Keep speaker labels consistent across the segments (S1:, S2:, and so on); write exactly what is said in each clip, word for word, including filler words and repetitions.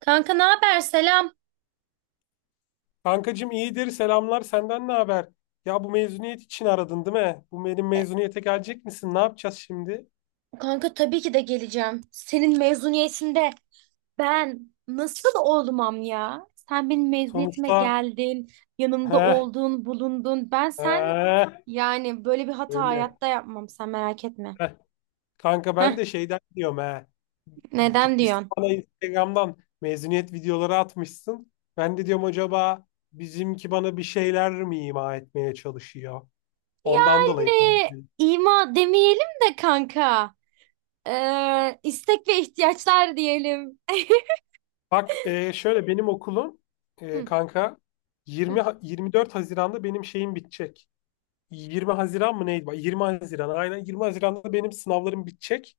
S1: Kanka ne haber? Selam.
S2: Kankacım iyidir, selamlar. Senden ne haber? Ya bu mezuniyet için aradın, değil mi? Bu benim
S1: E,
S2: mezuniyete gelecek misin? Ne yapacağız şimdi?
S1: Kanka tabii ki de geleceğim. Senin mezuniyetinde ben nasıl olmam ya? Sen benim mezuniyetime
S2: Sonuçta.
S1: geldin, yanımda
S2: He,
S1: oldun, bulundun. Ben sen
S2: he.
S1: Yani böyle bir hata
S2: Şöyle.
S1: hayatta yapmam sen merak etme.
S2: Heh. Kanka ben
S1: Heh,
S2: de şeyden diyorum, he.
S1: neden
S2: Gitmişsin
S1: diyorsun?
S2: bana Instagram'dan mezuniyet videoları atmışsın. Ben de diyorum acaba bizimki bana bir şeyler mi ima etmeye çalışıyor? Ondan
S1: Yani
S2: dolayı ben de.
S1: ima demeyelim de kanka. Ee, istek ve ihtiyaçlar diyelim.
S2: Bak, e, şöyle benim okulum, e,
S1: Hı,
S2: kanka,
S1: hı.
S2: yirmi Ha- yirmi dört Haziran'da benim şeyim bitecek. yirmi Haziran mı neydi? Bak, yirmi Haziran, aynen, yirmi Haziran'da benim sınavlarım bitecek.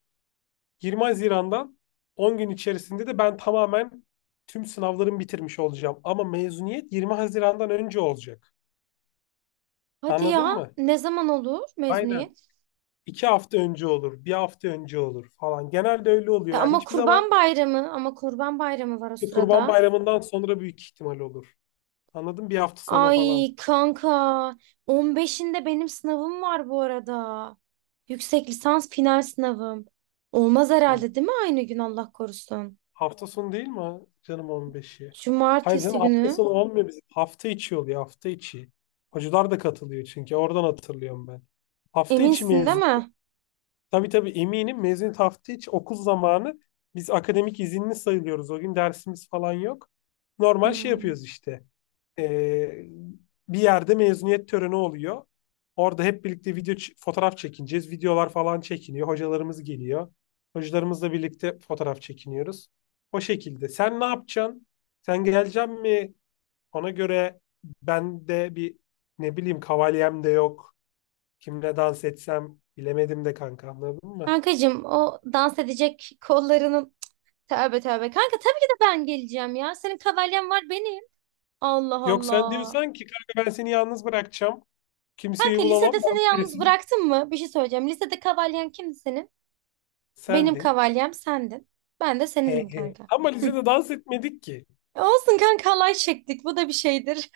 S2: yirmi Haziran'dan on gün içerisinde de ben tamamen tüm sınavlarımı bitirmiş olacağım. Ama mezuniyet yirmi Haziran'dan önce olacak.
S1: Hadi
S2: Anladın
S1: ya,
S2: mı?
S1: ne zaman olur
S2: Aynen.
S1: mezuniyet?
S2: İki hafta önce olur, bir hafta önce olur falan. Genelde öyle
S1: E,
S2: oluyor. Yani
S1: ama
S2: hiçbir zaman
S1: Kurban Bayramı, ama Kurban Bayramı var o
S2: işte Kurban
S1: sırada.
S2: Bayramı'ndan sonra büyük ihtimal olur. Anladın mı? Bir hafta sonra falan.
S1: Ay kanka, on beşinde benim sınavım var bu arada. Yüksek lisans final sınavım. Olmaz
S2: Tamam.
S1: herhalde değil mi aynı gün Allah korusun?
S2: Hafta sonu değil mi, ha? Canım, on beşi? Hayır canım,
S1: Cumartesi
S2: hafta
S1: günü.
S2: sonu olmuyor bizim. Hafta içi oluyor, hafta içi. Hocalar da katılıyor çünkü, oradan hatırlıyorum ben. Hafta içi
S1: Eminsin değil
S2: mezun.
S1: mi?
S2: Tabii tabii eminim, mezuniyet hafta içi, okul zamanı. Biz akademik izinli sayılıyoruz. O gün dersimiz falan yok. Normal şey
S1: Hmm.
S2: yapıyoruz işte. Ee, Bir yerde mezuniyet töreni oluyor. Orada hep birlikte video ç- fotoğraf çekineceğiz. Videolar falan çekiniyor. Hocalarımız geliyor. Hocalarımızla birlikte fotoğraf çekiniyoruz. O şekilde. Sen ne yapacaksın? Sen geleceksin mi? Ona göre ben de bir, ne bileyim, kavalyem de yok. Kimle dans etsem bilemedim de, kanka, anladın mı?
S1: Kankacığım o dans edecek kollarının... Tövbe tövbe. Kanka tabii ki de ben geleceğim ya. Senin kavalyen var benim. Allah
S2: Yok, sen
S1: Allah.
S2: diyorsan ki kanka ben seni yalnız bırakacağım. Kimseyi
S1: Kanka lisede
S2: bulamam. Ben
S1: seni yalnız
S2: birisiyim.
S1: bıraktım mı? Bir şey söyleyeceğim. Lisede kavalyen kimdi senin? Benim
S2: Sendin.
S1: kavalyem sendin. Ben de
S2: He
S1: senindim
S2: he.
S1: kanka.
S2: Ama
S1: Hı.
S2: lisede dans etmedik ki.
S1: E olsun kanka alay çektik. Bu da bir şeydir.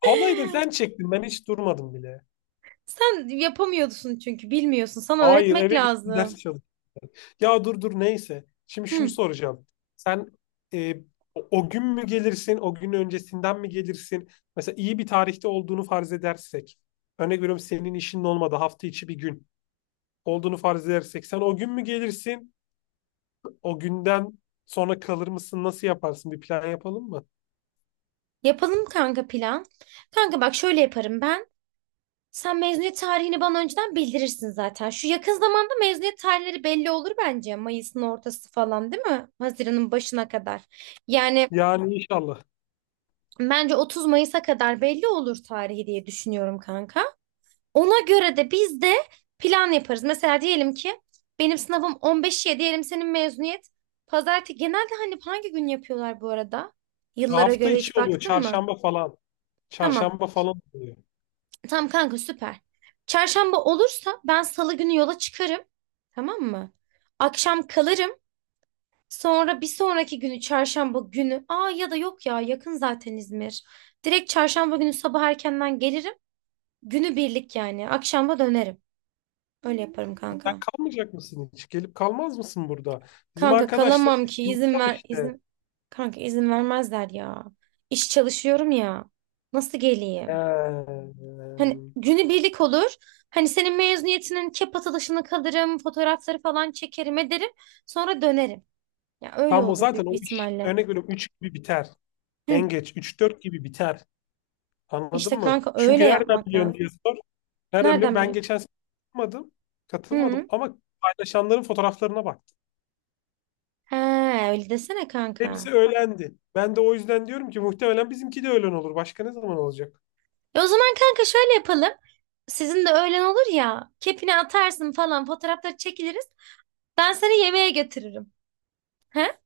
S2: Halayı da sen çektin. Ben hiç durmadım bile.
S1: Sen yapamıyorsun çünkü bilmiyorsun. Sana
S2: Hayır,
S1: öğretmek
S2: eve gittim, ders
S1: lazım.
S2: çalıştım. Ya dur dur, neyse. Şimdi şunu
S1: Hı.
S2: soracağım. Sen, e, o o gün mü gelirsin? O gün öncesinden mi gelirsin? Mesela iyi bir tarihte olduğunu farz edersek. Örnek veriyorum, senin işinin olmadı. Hafta içi bir gün olduğunu farz edersek. Sen o gün mü gelirsin? O günden sonra kalır mısın? Nasıl yaparsın? Bir plan yapalım mı?
S1: Yapalım kanka plan. Kanka bak şöyle yaparım ben. Sen mezuniyet tarihini bana önceden bildirirsin zaten. Şu yakın zamanda mezuniyet tarihleri belli olur bence. Mayıs'ın ortası falan değil mi? Haziran'ın başına kadar. Yani
S2: Yani inşallah.
S1: bence otuz Mayıs'a kadar belli olur tarihi diye düşünüyorum kanka. Ona göre de biz de plan yaparız. Mesela diyelim ki benim sınavım on beşe diyelim, senin mezuniyet pazartesi. Genelde hani hangi gün yapıyorlar bu arada? Yıllara
S2: Hafta
S1: göre
S2: içi
S1: hiç
S2: oluyor.
S1: baktın mı?
S2: Çarşamba falan.
S1: Tamam.
S2: Çarşamba falan oluyor.
S1: Tamam kanka süper. Çarşamba olursa ben salı günü yola çıkarım. Tamam mı? Akşam kalırım. Sonra bir sonraki günü çarşamba günü. Aa, ya da yok ya, yakın zaten İzmir. Direkt çarşamba günü sabah erkenden gelirim. Günü birlik yani. Akşama dönerim. Öyle yaparım
S2: Sen
S1: kanka.
S2: kalmayacak mısın hiç? Gelip kalmaz mısın burada? Bizim
S1: Kanka
S2: arkadaşlar
S1: kalamam ki
S2: hepsini
S1: izin
S2: kal
S1: ver
S2: işte.
S1: izin, kanka izin vermezler ya. İş çalışıyorum ya. Nasıl geleyim?
S2: Ee,
S1: Hani günü birlik olur. Hani senin mezuniyetinin kep atılışını kalırım, fotoğrafları falan çekerim ederim. Sonra dönerim. Ya öyle
S2: Tam o
S1: olur
S2: zaten,
S1: büyük bir
S2: o iş,
S1: ihtimalle.
S2: örnek veriyorum, üç gibi biter.
S1: Hı.
S2: En geç üç dört gibi biter. Anladın
S1: İşte
S2: mı?
S1: kanka öyle
S2: Çünkü nereden
S1: yapmak
S2: biliyorsun
S1: lazım.
S2: diye sor. Nereden biliyorum?
S1: Nereden
S2: Ben
S1: bileyim?
S2: geçen sene katılmadım. Katılmadım
S1: Hı.
S2: ama paylaşanların fotoğraflarına baktım.
S1: Ha, öyle desene kanka.
S2: Hepsi öğlendi. Ben de o yüzden diyorum ki muhtemelen bizimki de öğlen olur. Başka ne zaman olacak?
S1: E o zaman kanka şöyle yapalım. Sizin de öğlen olur ya. Kepini atarsın falan fotoğrafları çekiliriz. Ben seni yemeğe götürürüm. He?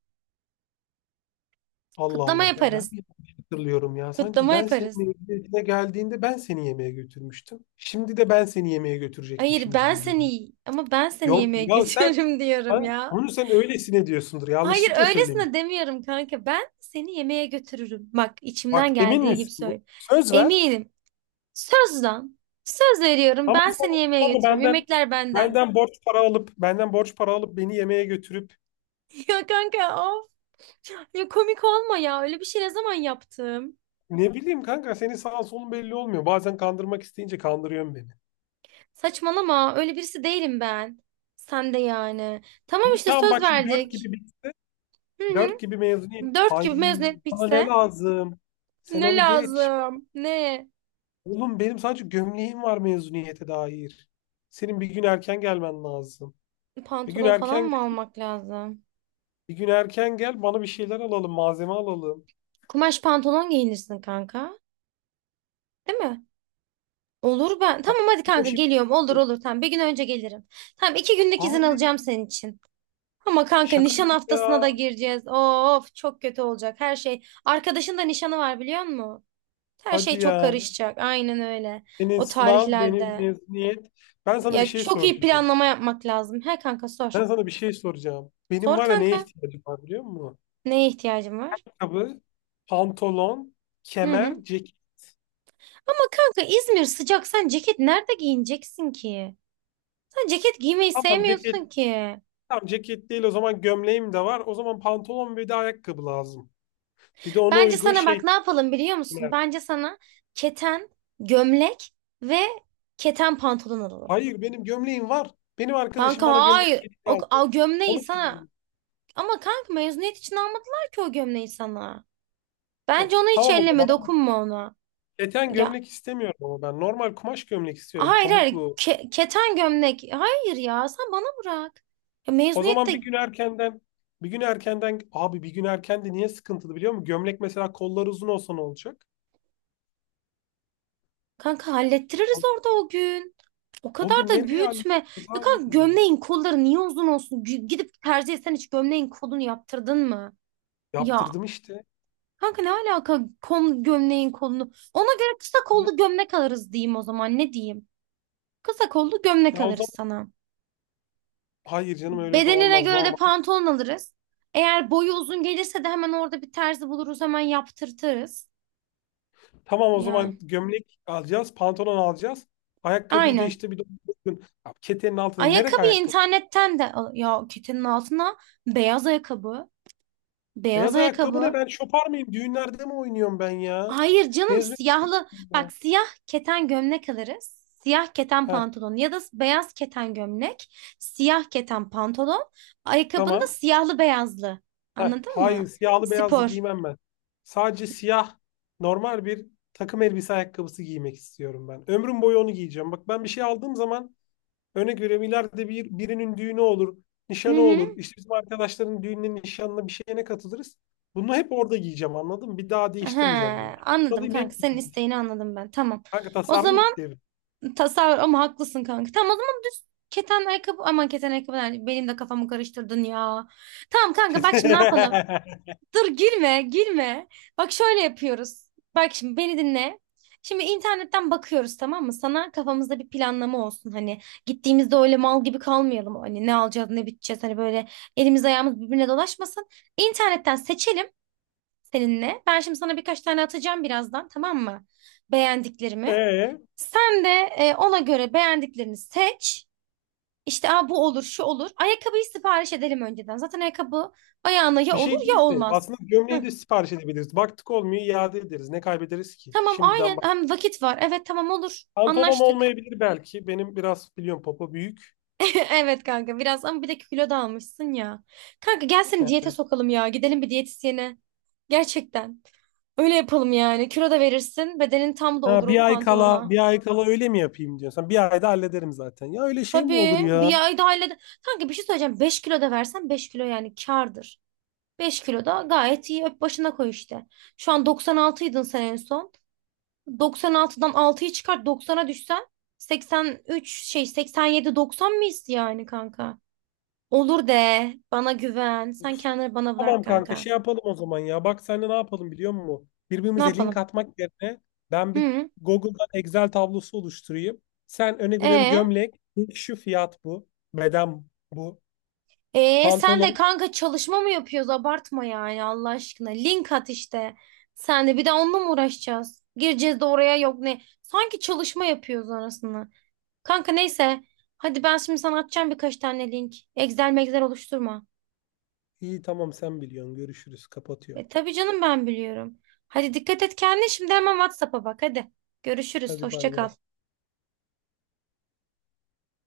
S2: Allah
S1: Kutlama
S2: Allah, ya ben mi
S1: yaparız.
S2: yanlış hatırlıyorum ya? Sanki
S1: Kutlama
S2: ben seni
S1: yaparız.
S2: mezuniyetine geldiğinde ben seni yemeğe götürmüştüm. Şimdi de ben seni yemeğe
S1: Hayır
S2: götürecekmişim
S1: ben
S2: gibi geliyor.
S1: seni, ama ben seni
S2: Yok
S1: yemeğe
S2: ya, sen,
S1: götürürüm diyorum
S2: ha,
S1: ya.
S2: onu sen öylesine diyorsundur.
S1: Hayır
S2: Yanlışlıkla
S1: öylesine
S2: söylemişsin.
S1: demiyorum kanka. Ben seni yemeğe götürürüm. Bak
S2: Bak,
S1: içimden
S2: emin
S1: geldiği gibi
S2: misin bu?
S1: söyle.
S2: Söz ver,
S1: Eminim. Söz lan. Söz veriyorum.
S2: ama
S1: Ben seni yemeğe
S2: sonra
S1: götürüyorum.
S2: benden
S1: Yemekler benden.
S2: benden borç para alıp benden borç para alıp beni yemeğe götürüp,
S1: Ya kanka of. Ya komik olma ya. Öyle bir şey ne zaman yaptım?
S2: ne bileyim, kanka, senin sağın solun belli olmuyor. Bazen kandırmak isteyince kandırıyorsun beni.
S1: Saçmalama. Öyle birisi değilim ben. Sen de yani. Tamam
S2: İyi
S1: işte
S2: tamam,
S1: söz
S2: bak, şimdi dört
S1: verdik.
S2: gibi
S1: Hı hı.
S2: dört gibi mezuniyet.
S1: Dört
S2: Ay,
S1: gibi mezuniyet
S2: bana ne
S1: bitse
S2: lazım? Sen
S1: ne
S2: onu geç.
S1: lazım? Ne?
S2: Oğlum, benim sadece gömleğim var mezuniyete dair. Senin bir gün erken gelmen lazım. Bir gün
S1: Pantolon falan
S2: erken
S1: mı
S2: gel,
S1: almak lazım?
S2: bir gün erken gel, bana bir şeyler alalım, malzeme alalım.
S1: Kumaş pantolon giyinirsin kanka. Değil mi? Olur ben.
S2: Ay,
S1: Tamam hadi
S2: bu
S1: kanka
S2: işi-
S1: geliyorum. Olur olur tamam. Bir gün önce gelirim. Tamam, iki günlük izin
S2: Abi,
S1: alacağım senin için. Ama kanka
S2: şaka
S1: nişan
S2: gibi
S1: haftasına da
S2: ya.
S1: gireceğiz. Of çok kötü olacak her şey. Arkadaşın da nişanı var biliyor musun? Her şey
S2: Hadi
S1: çok
S2: ya.
S1: karışacak. Aynen öyle.
S2: Senin
S1: O
S2: sınav, benim
S1: tarihlerde.
S2: mezuniyet. Ben sana bir
S1: Ya
S2: şey
S1: çok iyi
S2: soracağım.
S1: planlama yapmak lazım. He kanka sor.
S2: Ben sana bir şey soracağım. Benim,
S1: Sor
S2: var ya, neye
S1: kanka.
S2: ihtiyacım var biliyor musun?
S1: Neye ihtiyacın var?
S2: Ayakkabı, pantolon,
S1: Hı hı.
S2: kemer, ceket.
S1: Ama kanka İzmir sıcak. Sen ceket nerede giyineceksin ki? Sen ceket giymeyi
S2: Tamam
S1: sevmiyorsun
S2: ceket
S1: ki.
S2: Tamam, ceket değil o zaman, gömleğim de var. O zaman pantolon ve de ayakkabı lazım. Bir de ona
S1: Bence
S2: uygun
S1: sana bak
S2: şey
S1: ne yapalım biliyor musun?
S2: var.
S1: Bence sana keten, gömlek ve keten pantolon alalım.
S2: Hayır, benim gömleğim var. Benim arkadaşım
S1: Kanka
S2: bana gömlek
S1: hayır.
S2: hediye
S1: O,
S2: aldı.
S1: o gömleği
S2: Onu
S1: sana...
S2: giyeceğim.
S1: Ama kanka mezuniyet için almadılar ki o gömleği sana.
S2: Of,
S1: Bence onu hiç
S2: tamam o
S1: elleme,
S2: zaman.
S1: dokunma ona.
S2: Keten
S1: Ya
S2: gömlek istemiyorum ama ben. Normal kumaş gömlek istiyorum,
S1: hayır hayır
S2: pamuklu.
S1: ke- keten gömlek. Hayır ya sen bana bırak. Ya
S2: O zaman bir
S1: mezuniyette
S2: gün erkenden bir gün erkenden, abi, bir gün erken de niye sıkıntılı biliyor musun? Gömlek, mesela, kolları uzun olsa ne olacak?
S1: kanka hallettiririz orada o gün. O
S2: O
S1: kadar
S2: gün
S1: da
S2: nereye
S1: büyütme.
S2: halledeceğiz,
S1: Ya
S2: abi?
S1: kanka gömleğin kolları niye uzun olsun? G- Gidip tercih etsen hiç gömleğin kolunu yaptırdın mı? Ya
S2: Yaptırdım işte.
S1: kanka ne alaka kol, gömleğin kolunu? Ona göre kısa
S2: Yani,
S1: kollu gömlek alırız diyeyim o zaman, ne diyeyim? Kısa kollu gömlek
S2: ya o
S1: alırız
S2: zaman,
S1: sana.
S2: hayır canım, öyle de
S1: Bedenine
S2: olmaz.
S1: göre de
S2: Normal.
S1: pantolon alırız. Eğer boyu uzun gelirse de hemen orada bir terzi buluruz, hemen yaptırtırız.
S2: Tamam o
S1: Yani
S2: zaman, gömlek alacağız, pantolon alacağız. Ayakkabıyı da,
S1: aynen.
S2: işte, bir de, ya ketenin altında nereye
S1: Ayakkabıyı
S2: ayakkabı?
S1: internetten de al. Ya ketenin altına beyaz ayakkabı. Beyaz
S2: Beyaz ayakkabı ne,
S1: ayakkabı.
S2: ben şopar mıyım? Düğünlerde mi oynuyorum ben ya?
S1: Hayır canım,
S2: Mezuniyetim
S1: siyahlı bak
S2: ben.
S1: siyah keten gömlek alırız. Siyah keten
S2: Heh,
S1: pantolon ya da beyaz keten gömlek, siyah keten pantolon, ayakkabında
S2: tamam.
S1: siyahlı beyazlı.
S2: Heh,
S1: Anladın
S2: hayır
S1: mı?
S2: siyahlı beyazlı
S1: Spor.
S2: giymem ben. Sadece siyah, normal bir takım elbise ayakkabısı giymek istiyorum ben. Ömrüm boyu onu giyeceğim. Bak, ben bir şey aldığım zaman, örnek veriyorum, ileride bir, birinin düğünü olur,
S1: Hı
S2: nişanı olur.
S1: hı.
S2: İşte bizim arkadaşların düğününe, nişanına, bir şeyine katılırız. Bunu hep orada giyeceğim, anladın mı? Bir daha
S1: He,
S2: değiştirmeyeceğim ben.
S1: anladım
S2: Alayım,
S1: kanka.
S2: hep
S1: Senin
S2: giyeceğiz.
S1: isteğini anladım ben. Tamam.
S2: Kanka,
S1: O
S2: tasarruf
S1: zaman
S2: derim.
S1: tasavvur ama haklısın kanka. Tamam o zaman keten ayakkabı, aman keten ayakkabı yani benim de kafamı karıştırdın ya. Tamam kanka bak şimdi ne yapalım? Dur girme, girme. Bak şöyle yapıyoruz. Bak şimdi beni dinle. Şimdi internetten bakıyoruz tamam mı? Sana kafamızda bir planlama olsun. Hani gittiğimizde öyle mal gibi kalmayalım. Hani ne alacağız, ne biteceğiz. Hani böyle elimiz ayağımız birbirine dolaşmasın. İnternetten seçelim seninle. Ben şimdi sana birkaç tane atacağım birazdan tamam mı? Beğendiklerimi.
S2: Ee,
S1: Sen de e, ona göre beğendiklerini seç. İşte aa, bu olur, şu olur. Ayakkabıyı sipariş edelim önceden. Zaten ayakkabı ayağına ya
S2: Bir
S1: olur
S2: şey değil
S1: ya
S2: de,
S1: olmaz.
S2: aslında,
S1: Heh.
S2: gömleği de sipariş edebiliriz. Baktık olmuyor, iade ederiz. Ne kaybederiz ki?
S1: Tamam
S2: Şimdiden
S1: aynen,
S2: bak.
S1: hem vakit var. Evet tamam olur.
S2: Pantolon
S1: Anlaştık.
S2: olmayabilir belki. Benim biraz, biliyorum, popo büyük.
S1: Evet kanka biraz, ama bir de kilo da almışsın ya. Kanka gel seni diyete sokalım ya. Gidelim bir diyetisyene. Gerçekten. Öyle yapalım yani. Kilo da verirsin. Bedenin tam da olur
S2: Ha,
S1: o
S2: bir ay kala
S1: pantolona.
S2: bir ay kala öyle mi yapayım diyorsan. Bir ayda hallederim zaten. Ya öyle şey mi olur
S1: Tabii
S2: ya?
S1: bir ay daha ile... Kanka bir şey söyleyeceğim. Beş kilo da versen beş kilo yani kârdır. Beş kilo da gayet iyi. Öp başına koy işte. Şu an doksan altıydın sen en son. doksan altıdan altıyı çıkart doksana düşsen seksen üç şey seksen yedi doksan mıyız yani kanka? Olur de bana güven. Sen kendini bana bırak
S2: Tamam kanka,
S1: kanka.
S2: şey yapalım o zaman ya. Bak, seninle ne yapalım biliyor musun?
S1: Ne
S2: Birbirimize link
S1: yapalım?
S2: atmak yerine ben bir
S1: Hı.
S2: Google'dan Excel tablosu oluşturayım. Sen, öne veriyorum,
S1: E
S2: gömlek. Şu fiyat bu. Beden bu.
S1: e Sen de
S2: Pantolon.
S1: kanka çalışma mı yapıyoruz? Abartma yani Allah aşkına. Link at işte. Sen de bir de onunla mı uğraşacağız? Gireceğiz de oraya yok ne? Sanki çalışma yapıyoruz arasında. Kanka neyse. Hadi ben şimdi sana atacağım birkaç tane link. Excel megzel oluşturma.
S2: İyi tamam, sen biliyorsun. Görüşürüz. Kapatıyorum.
S1: E, tabii canım ben biliyorum. Hadi dikkat et kendine şimdi hemen WhatsApp'a bak hadi. Görüşürüz.
S2: Hadi,
S1: Hoşça
S2: bay
S1: kal.
S2: bay.